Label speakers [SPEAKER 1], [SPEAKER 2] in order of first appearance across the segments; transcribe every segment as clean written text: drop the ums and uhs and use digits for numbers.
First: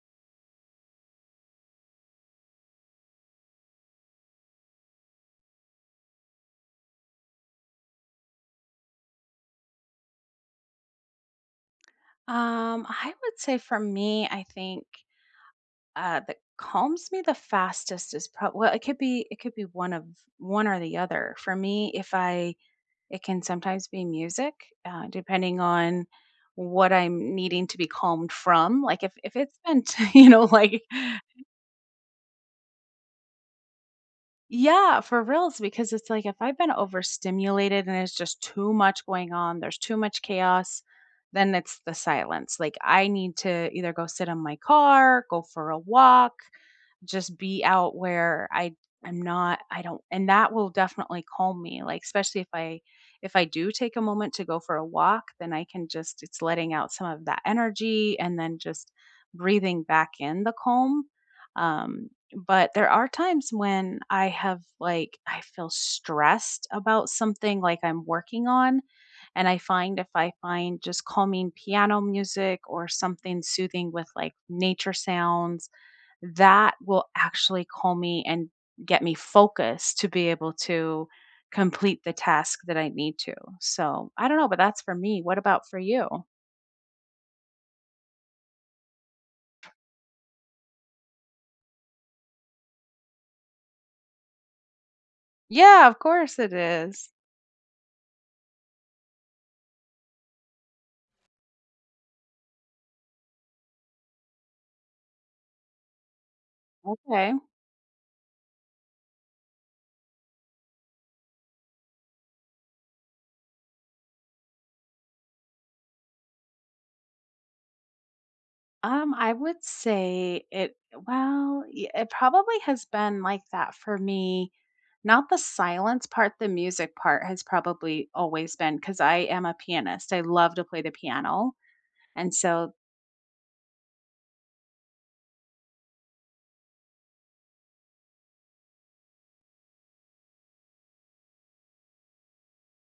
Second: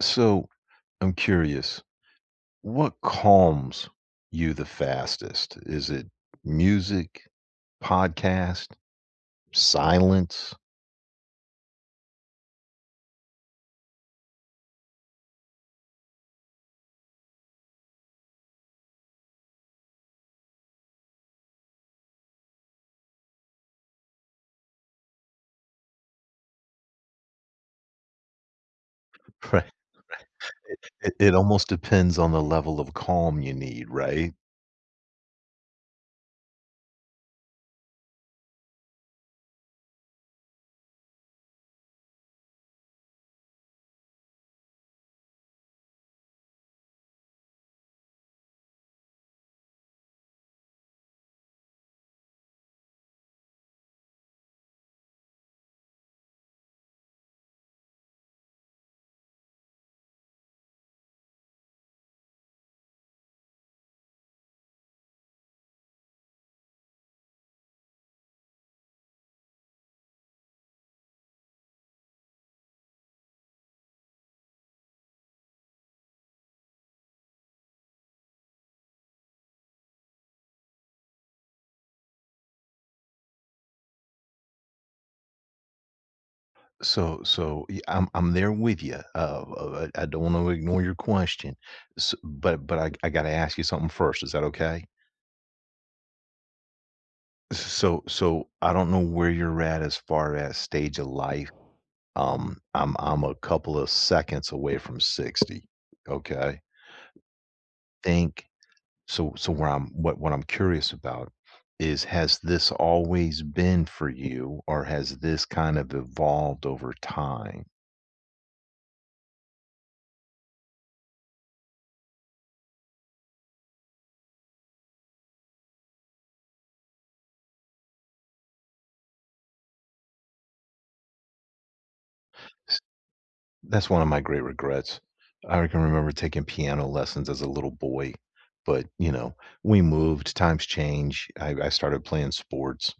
[SPEAKER 1] So I'm curious, what calms you the fastest? Is it music, podcast, silence?
[SPEAKER 2] I would say for me, I think that calms me the fastest is probably well, it could be one of one or the other. For me, if I it can sometimes be music, depending on what I'm needing to be calmed from. Like if it's
[SPEAKER 1] Right.
[SPEAKER 2] been you know like
[SPEAKER 1] It almost depends on the level of calm you need, right?
[SPEAKER 2] Yeah, for reals, because it's like if I've been overstimulated and it's just too much going on, there's too much chaos, then it's the silence. Like I need to either go sit in my car, go for a walk, just be out where I I'm not I don't and that will definitely calm me, like especially if I do take a moment to go for a walk, then I can just it's letting out some of that energy and then just breathing back in the calm um but there are times when I have, like I feel stressed about something like I'm working on, and I find if I find just calming piano music or something soothing with like nature sounds, that will actually call me and get me focused to be able to complete the task that I need to. So I don't know, but that's for me. What about for you?
[SPEAKER 1] So I'm there with you. I don't want to ignore your question. S but I got to ask you something first. Is that okay?
[SPEAKER 2] Yeah, of course it is.
[SPEAKER 1] So I don't know where you're at as far as stage of life. I'm a couple of seconds away from 60, okay?
[SPEAKER 2] Okay.
[SPEAKER 1] Think so so Where I'm, what I'm curious about is, has this always been for you or has this kind of evolved over time?
[SPEAKER 2] I would say it probably has been like that for me. Not the silence part, the music part has probably always been because I am a pianist. I love to play the piano. And so,
[SPEAKER 1] That's one of my great regrets. I can remember taking piano lessons as a little boy, but, you know, we moved, times change, I started playing sports,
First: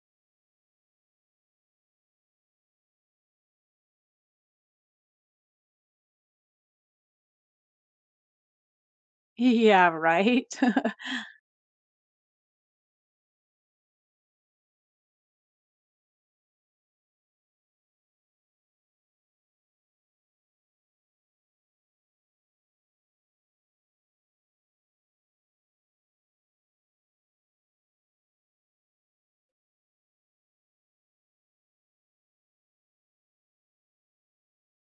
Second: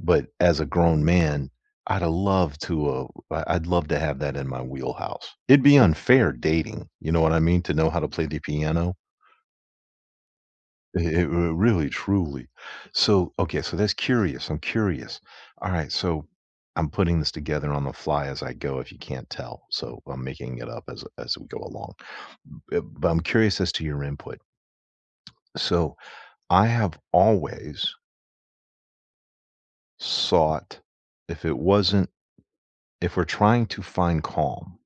[SPEAKER 1] but as a grown man, I'd love to, uh I'd love to have that in my wheelhouse. It'd be unfair dating, you know what I mean, to know how to play the piano.
[SPEAKER 2] yeah, right.
[SPEAKER 1] It r really, truly. So, okay, so that's curious, I'm curious. Alright, so I'm putting this together on the fly as I go, if you can't tell, so I'm making it up as we go along. B but I'm curious as to your input. So, I have always sought, if it wasn't if we're trying to find calm.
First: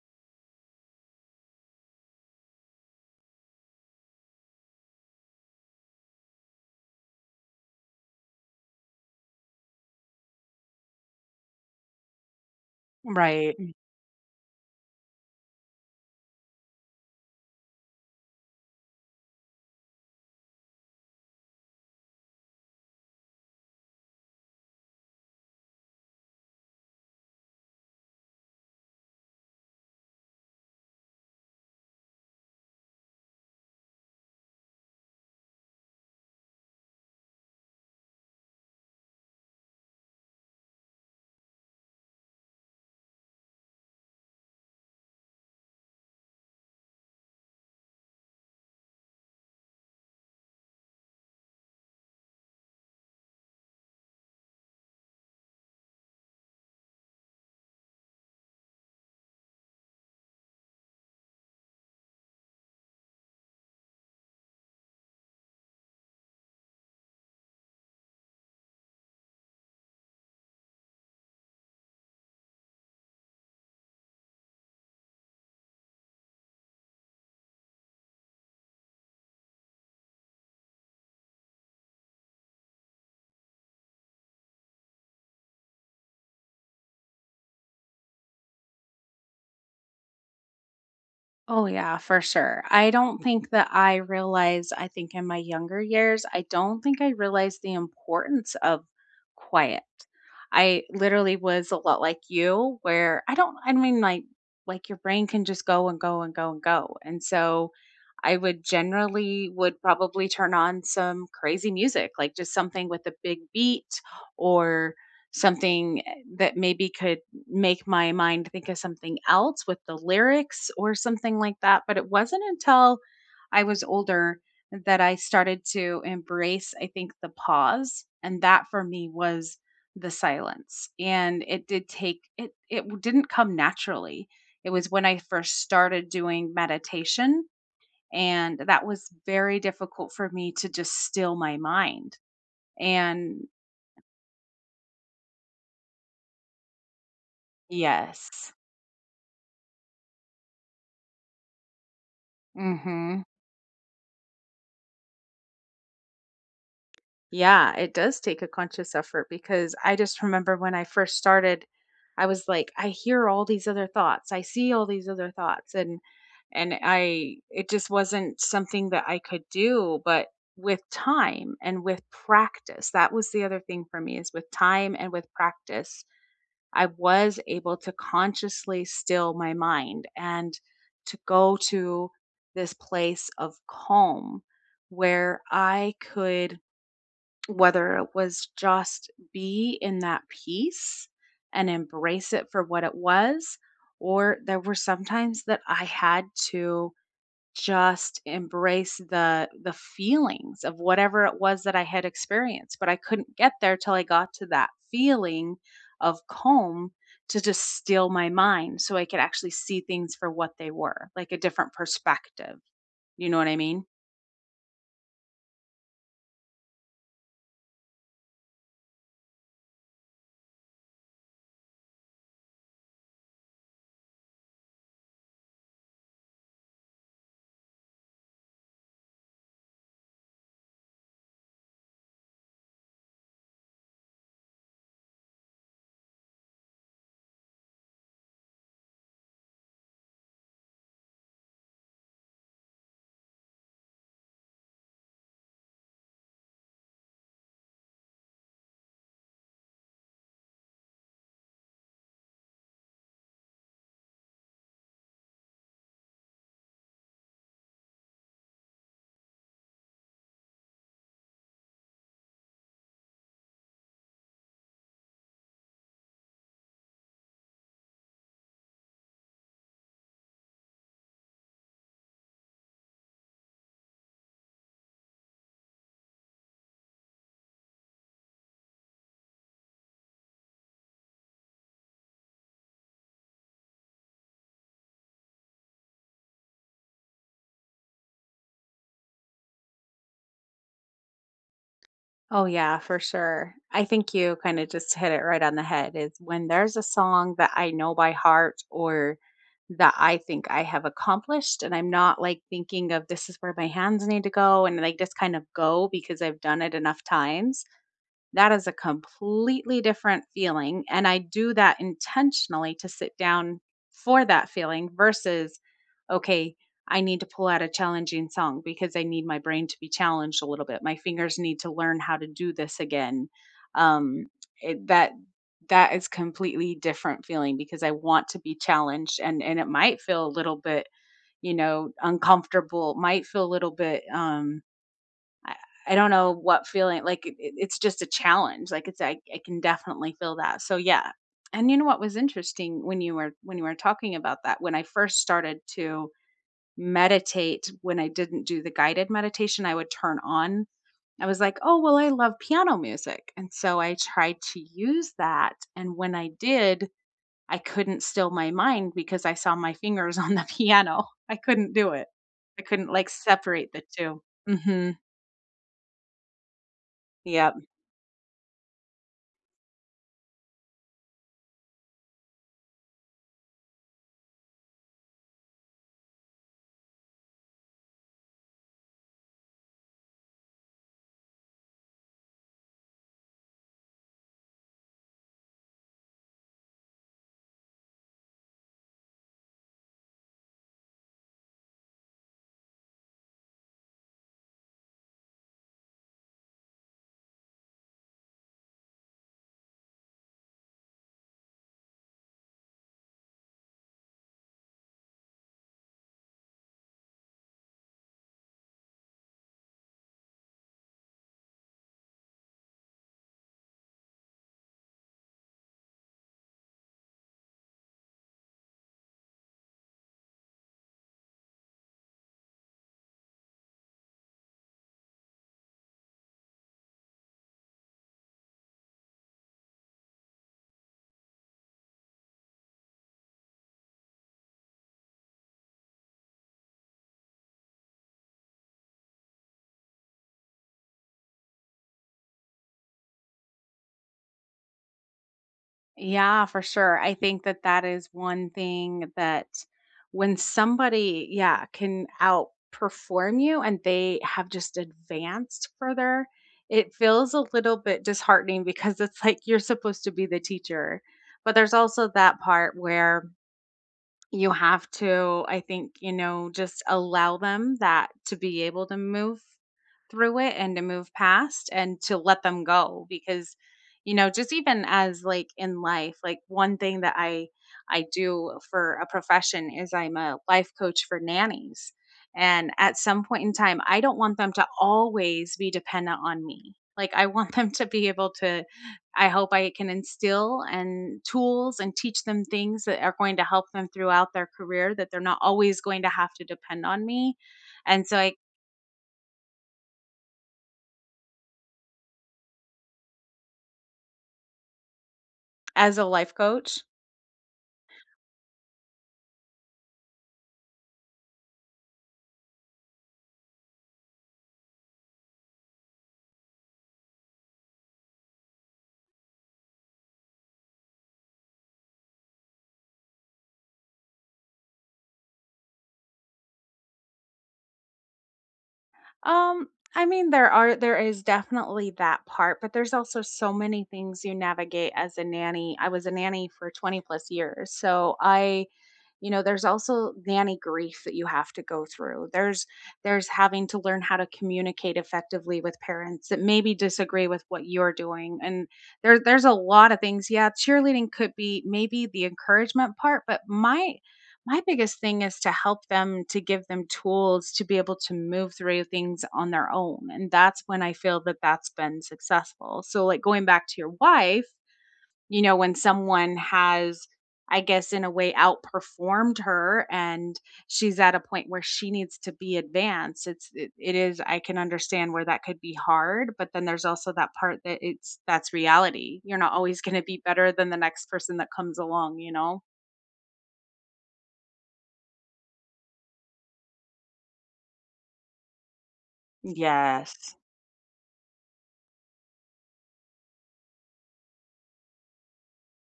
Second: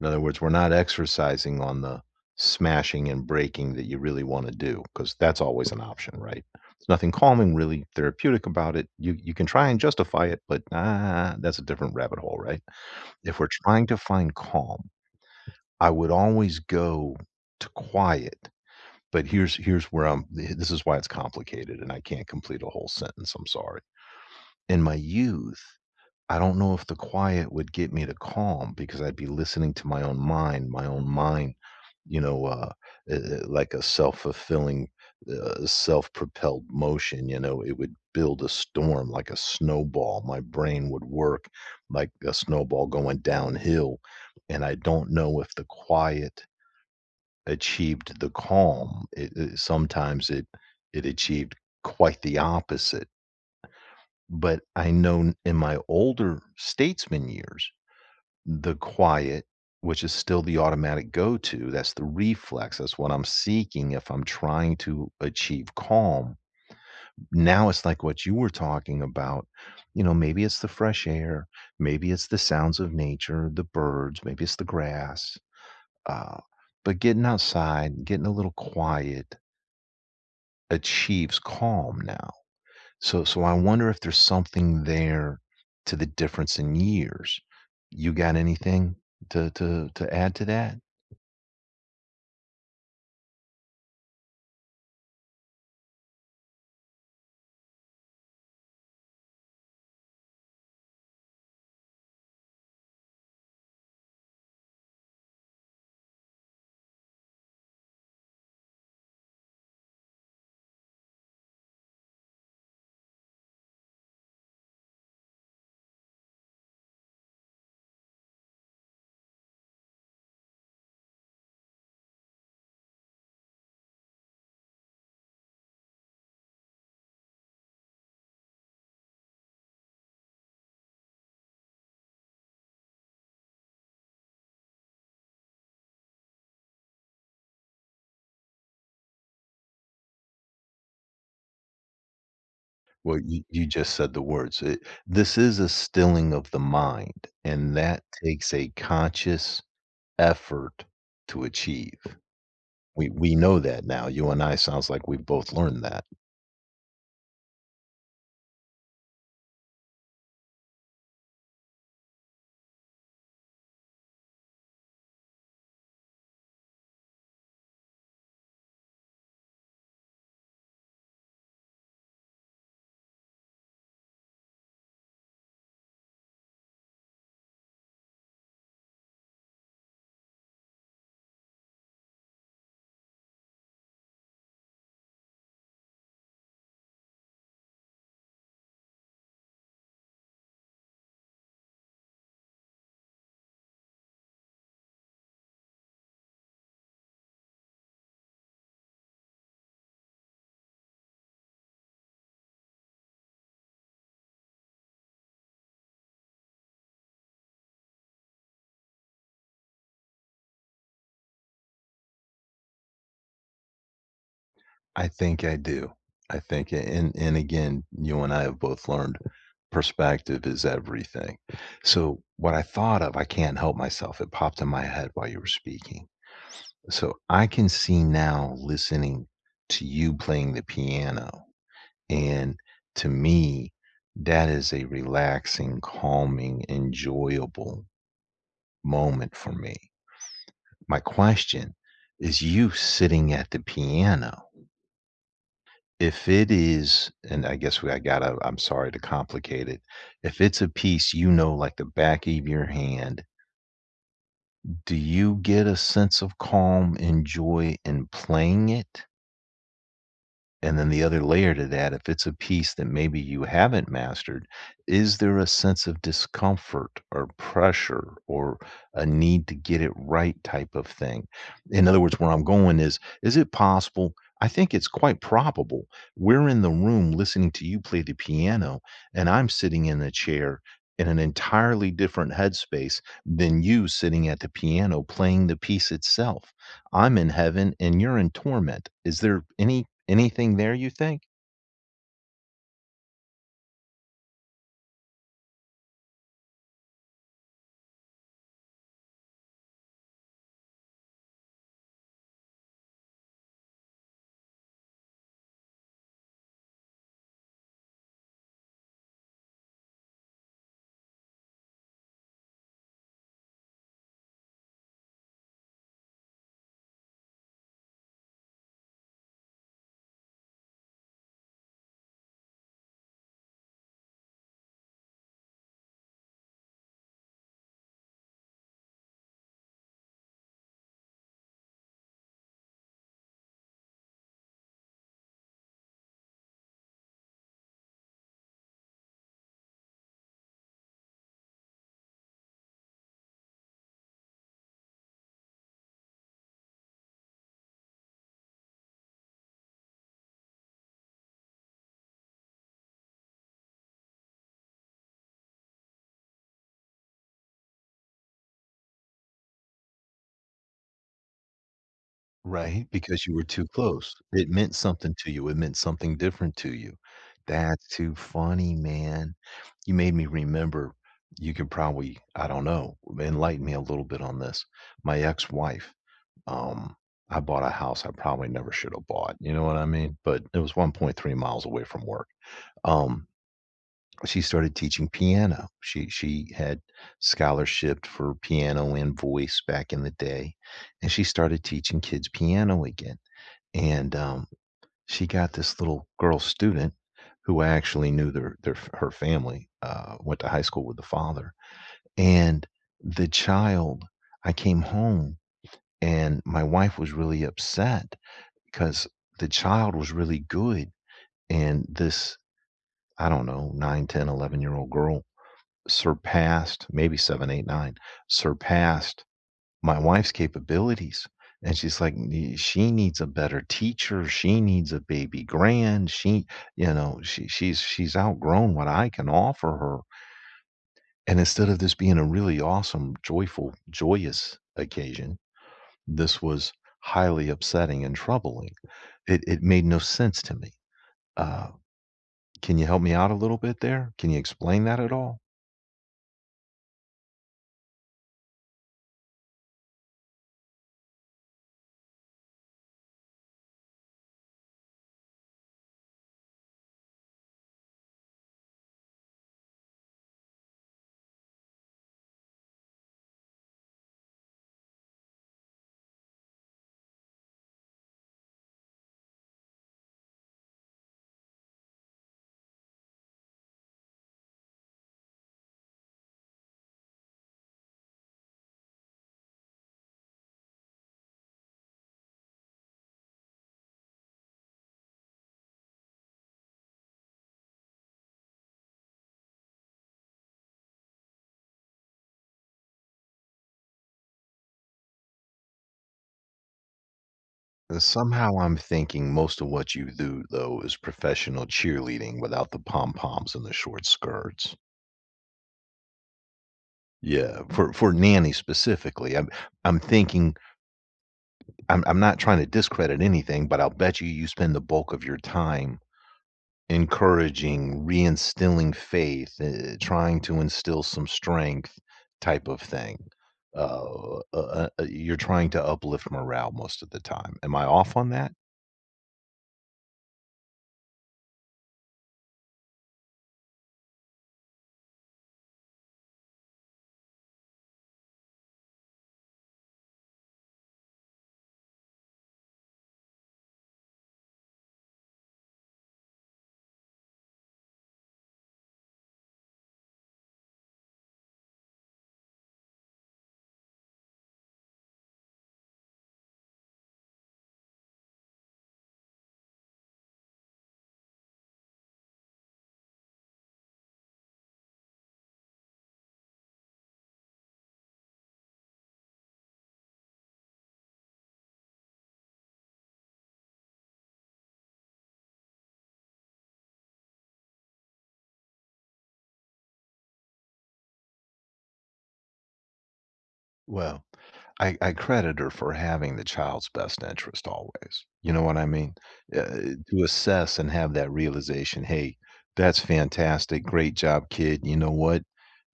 [SPEAKER 1] In other words, we're not exercising on the smashing and breaking that you really want to do, because that's always an option, right? There's nothing calming, really therapeutic about it. You can try and justify it, but that's a different rabbit hole, right? If we're
[SPEAKER 2] Right.
[SPEAKER 1] trying to find calm, I would always go to quiet. But here's where I'm. This is why it's complicated, and I can't complete a whole sentence. I'm sorry. In my youth. I don't know if the quiet would get me to calm, because I'd be listening to my own mind, you know, uh, like a self-fulfilling, self-propelled motion. It would build a storm like a snowball. My brain would work like a snowball going downhill, and I don't know if the quiet achieved the calm. It sometimes it achieved quite the opposite. But I know in my older statesman years, the quiet, which is still the automatic go-to, that's the reflex, that's what I'm seeking if I'm trying to achieve calm. Now it's like what you were talking about. Maybe it's the fresh air, maybe it's the sounds of nature, the birds, maybe it's the grass, uh, but getting outside, getting a little quiet achieves calm now. So I wonder if there's something there to the difference in years. You got anything to add to that?
[SPEAKER 2] Oh, yeah, for sure. I don't think that I realized, I think in my younger years, I don't think I realized the importance of quiet. I literally was a lot like you, where I don't, I mean, like your brain can just go and go and go and go. And so I would generally would probably turn on some crazy music, like just something with a big beat or something eh, that maybe could make my mind think of something else with the lyrics or something like that. But it wasn't until I was older that I started to embrace, I think, the pause. And that for me was the silence. And it did take, it w- didn't come naturally. It was when I first started doing meditation. And that was very difficult for me to just still my mind.
[SPEAKER 1] Well, you
[SPEAKER 2] And
[SPEAKER 1] you just said the words. It This is a stilling of the mind, and that
[SPEAKER 2] yes.
[SPEAKER 1] takes a conscious effort to achieve.
[SPEAKER 2] Mm
[SPEAKER 1] We
[SPEAKER 2] hmm
[SPEAKER 1] we know that now. You and I, sounds like we've both learned that.
[SPEAKER 2] Yeah, it does take a conscious effort because I just remember when I first started, I was like, I hear all these other thoughts, I see all these other thoughts, and I it just wasn't something that I could do. But with time and with practice, that was the other thing for me, is with time and with practice, I was able to consciously still my mind and to go to this place of calm where I could, whether it was just be in that peace and embrace it for what it was, or there were sometimes that I had to just embrace the feelings of whatever it was that I had experienced, but I couldn't get there till I got to that feeling of calm to just still my mind so I could actually see things for what they were, like a different perspective. You know what I mean?
[SPEAKER 1] I think I do. I think, and again, you and I have both learned perspective is everything. So, what I thought of, I can't help myself. It popped in my head while you were speaking. So, I can see now, listening to you playing the piano, and to me, that is a relaxing, calming, enjoyable moment for me. My question is, you sitting at the piano, if it is, and I guess we I gotta, I'm sorry to complicate it. If it's a piece you know like the back of your hand, do you get a sense of calm and joy in playing it? And then the other layer to that, if it's a piece that maybe you haven't mastered, is there a sense of discomfort or pressure or a need to get it right type of thing? In other words, where I'm going is it possible? I think it's quite probable. We're in the room listening to you play the piano, and I'm sitting in the chair in an entirely different headspace than you sitting at the piano playing the piece itself. I'm in heaven and you're in torment. Is there any— anything there, you think?
[SPEAKER 2] Oh, yeah, for sure. I think you kind of just hit it right on the head is when there's a song that I know by heart or that I think I have accomplished, and I'm not like thinking of this is where my hands need to go and like just kind of go because I've done it enough times. That is a completely different feeling, and I do that intentionally to sit down for that feeling versus, okay, I need to pull out a challenging song because I need my brain to be challenged a little bit. My fingers need to learn how to do this again. Um, that that is completely different feeling because I want to be challenged, and it might feel a little bit, you know, uncomfortable, might feel a little bit, I I don't know what feeling like, it's just a challenge, like, it's I can definitely feel that, so, yeah. And you know what was interesting when you were talking about that, when I first started to meditate, when I didn't do the guided meditation I would turn on, I was like, "Oh, well, I love piano music," and so I tried to use that, and when I did, I couldn't still my mind because I saw my fingers on the piano. I couldn't do it. I
[SPEAKER 1] Right,
[SPEAKER 2] couldn't, like,
[SPEAKER 1] because you were too
[SPEAKER 2] separate the
[SPEAKER 1] close.
[SPEAKER 2] 2.
[SPEAKER 1] It meant
[SPEAKER 2] Mhm.
[SPEAKER 1] something to you, it meant something different to you.
[SPEAKER 2] Yeah.
[SPEAKER 1] That's too funny, man. You made me remember. You could probably, I don't know, enlighten me a little bit on this. My ex-wife, um, I bought a house I probably never should have bought, you know what I mean? But it was 1.3 miles away from work. Um she started teaching piano. She had scholarship for piano and voice back in the day, and she started teaching kids piano again. And she got this little girl student who I actually knew their— her family, went to high school with the father, and the child. I came home and my wife was really upset because the child was really good, and this, I don't know, 9, 10, 11-year old girl surpassed maybe seven, eight, nine, surpassed my wife's capabilities. And she's like, She needs a better teacher. She needs a baby grand. She's outgrown what I can offer her." And instead of this being a really awesome, joyful, joyous occasion, this was highly upsetting and troubling. It made no sense to me. Uh, can you help me out a little bit there? Can you explain that at all?
[SPEAKER 2] Yeah, for sure. I think that that is one thing that when somebody, yeah, can outperform you and they have just advanced further, it feels a little bit disheartening because it's like you're supposed to be the teacher. But there's also that part where you have to, I think, you know, just allow them that to be able to move through it and to move past and to let them go because you know, just even as like in life, like one thing that I do for a profession is I'm a life coach for nannies. And at some point in time, I don't want them to always be dependent on me. Like I want them to be able to I hope I can instill and tools and teach them things that are going to help them throughout their career, that they're not always going to have to depend on me. And so I
[SPEAKER 1] Somehow I'm thinking most of what you do, though, is professional cheerleading without the pom-poms and the short skirts.
[SPEAKER 2] as a life coach,
[SPEAKER 1] Yeah, for nanny specifically, I'm thinking, I'm not trying to discredit anything, but I'll bet you spend the bulk of your time encouraging, reinstilling faith, trying to instill some strength type of thing. You're trying to uplift morale most of the time. Am I off on that?
[SPEAKER 2] um, I mean there is definitely that part, but there's also so many things you navigate as a nanny. I was a nanny for 20 plus years. So I, you know, there's also nanny grief that you have to go through, there's having to learn how to communicate effectively with parents that maybe disagree with what you're doing, and there's a lot of things, yeah, cheerleading could be maybe the encouragement part, but my biggest thing is to help them, to give them tools to be able to move through things on their own, and that's when I feel that that's been successful. So like going back to your wife, you know, when someone has, I guess, in a way, outperformed her and she's at a point where she needs to be advanced. It's, it is, I can understand where that could be hard, but then there's also that part that it's, that's reality. You're not always going to be better than the next person that comes along, you know?
[SPEAKER 1] Well, I credit her for having the child's best interest always. You know what I mean? Uh, to
[SPEAKER 2] Yes.
[SPEAKER 1] assess and have that realization, "Hey, that's fantastic. Great job, kid. You know what?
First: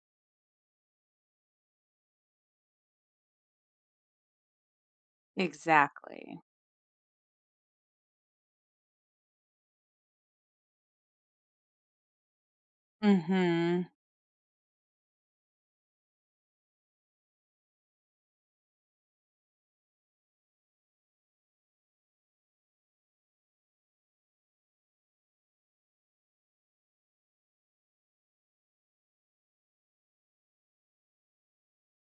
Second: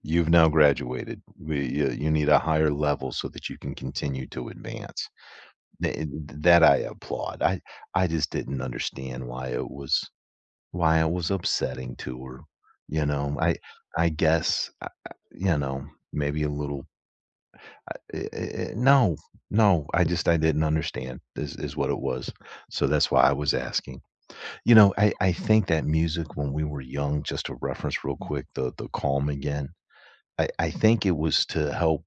[SPEAKER 1] You've now graduated. You need a higher level so that you can continue to advance." Th-
[SPEAKER 2] Exactly.
[SPEAKER 1] that I applaud. I just didn't understand why it was, upsetting to her. You
[SPEAKER 2] Mm
[SPEAKER 1] know, I
[SPEAKER 2] hmm.
[SPEAKER 1] I guess I- you know maybe a little I- no, no, I didn't understand, is what it was. So that's why I was asking. You know, I think that music, when we were young, just to reference real quick the calm again. I think it was to help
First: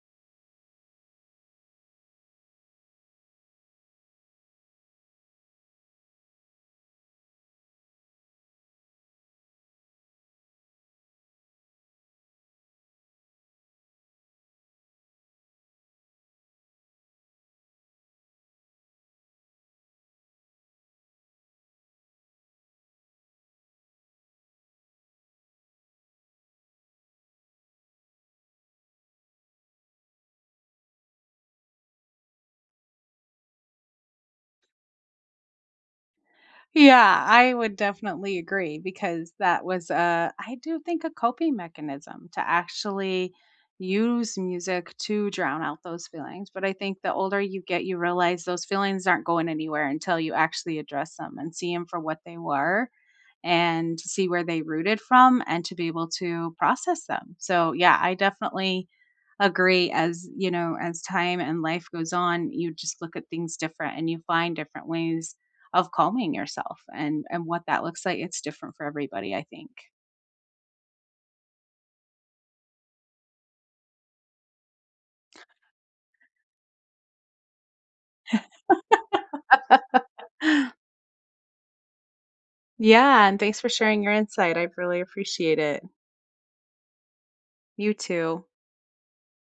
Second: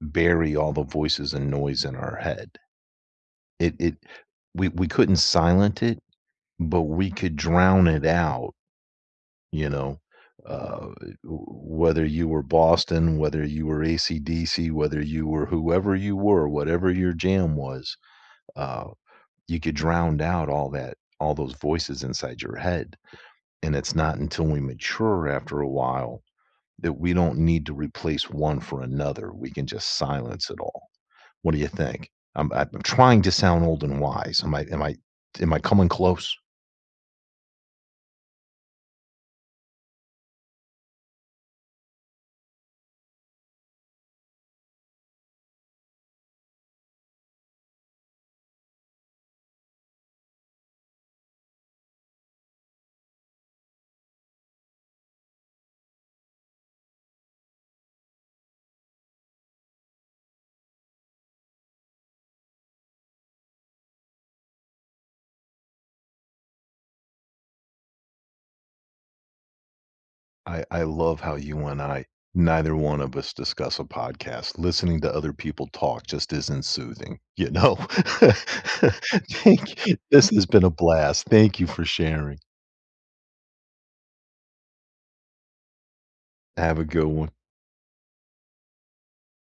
[SPEAKER 1] bury all the voices and noise in our head. It we couldn't silent it, but we could drown it out. you know, uh, Whether you were Boston, whether you were AC/DC, whether you were whoever you were, whatever your jam was, uh, you could drown out all those voices inside your head, and it's not until we mature after a while that we don't need to replace one for another, we can just silence it all. What do you think? I'm trying to sound old and wise. Am I coming close?
[SPEAKER 2] Yeah, I would definitely agree because that was a, I do think, a coping mechanism to actually use music to drown out those feelings, but I think the older you get, you realize those feelings aren't going anywhere until you actually address them and see them for what they were and to see where they rooted from and to be able to process them. So yeah, I definitely agree, as, you know, as time and life goes on, you just look at things different and you find different ways of calming yourself and what that looks like. It's different for everybody, I think.
[SPEAKER 1] I love how you and I, neither one of us, discuss a podcast. Listening to other people talk just isn't soothing, you know? Thank This has been a blast. Thank you for sharing.
[SPEAKER 2] Yeah, and thanks for sharing your insight. I really appreciate it.
[SPEAKER 1] Have a good one.
[SPEAKER 2] You too.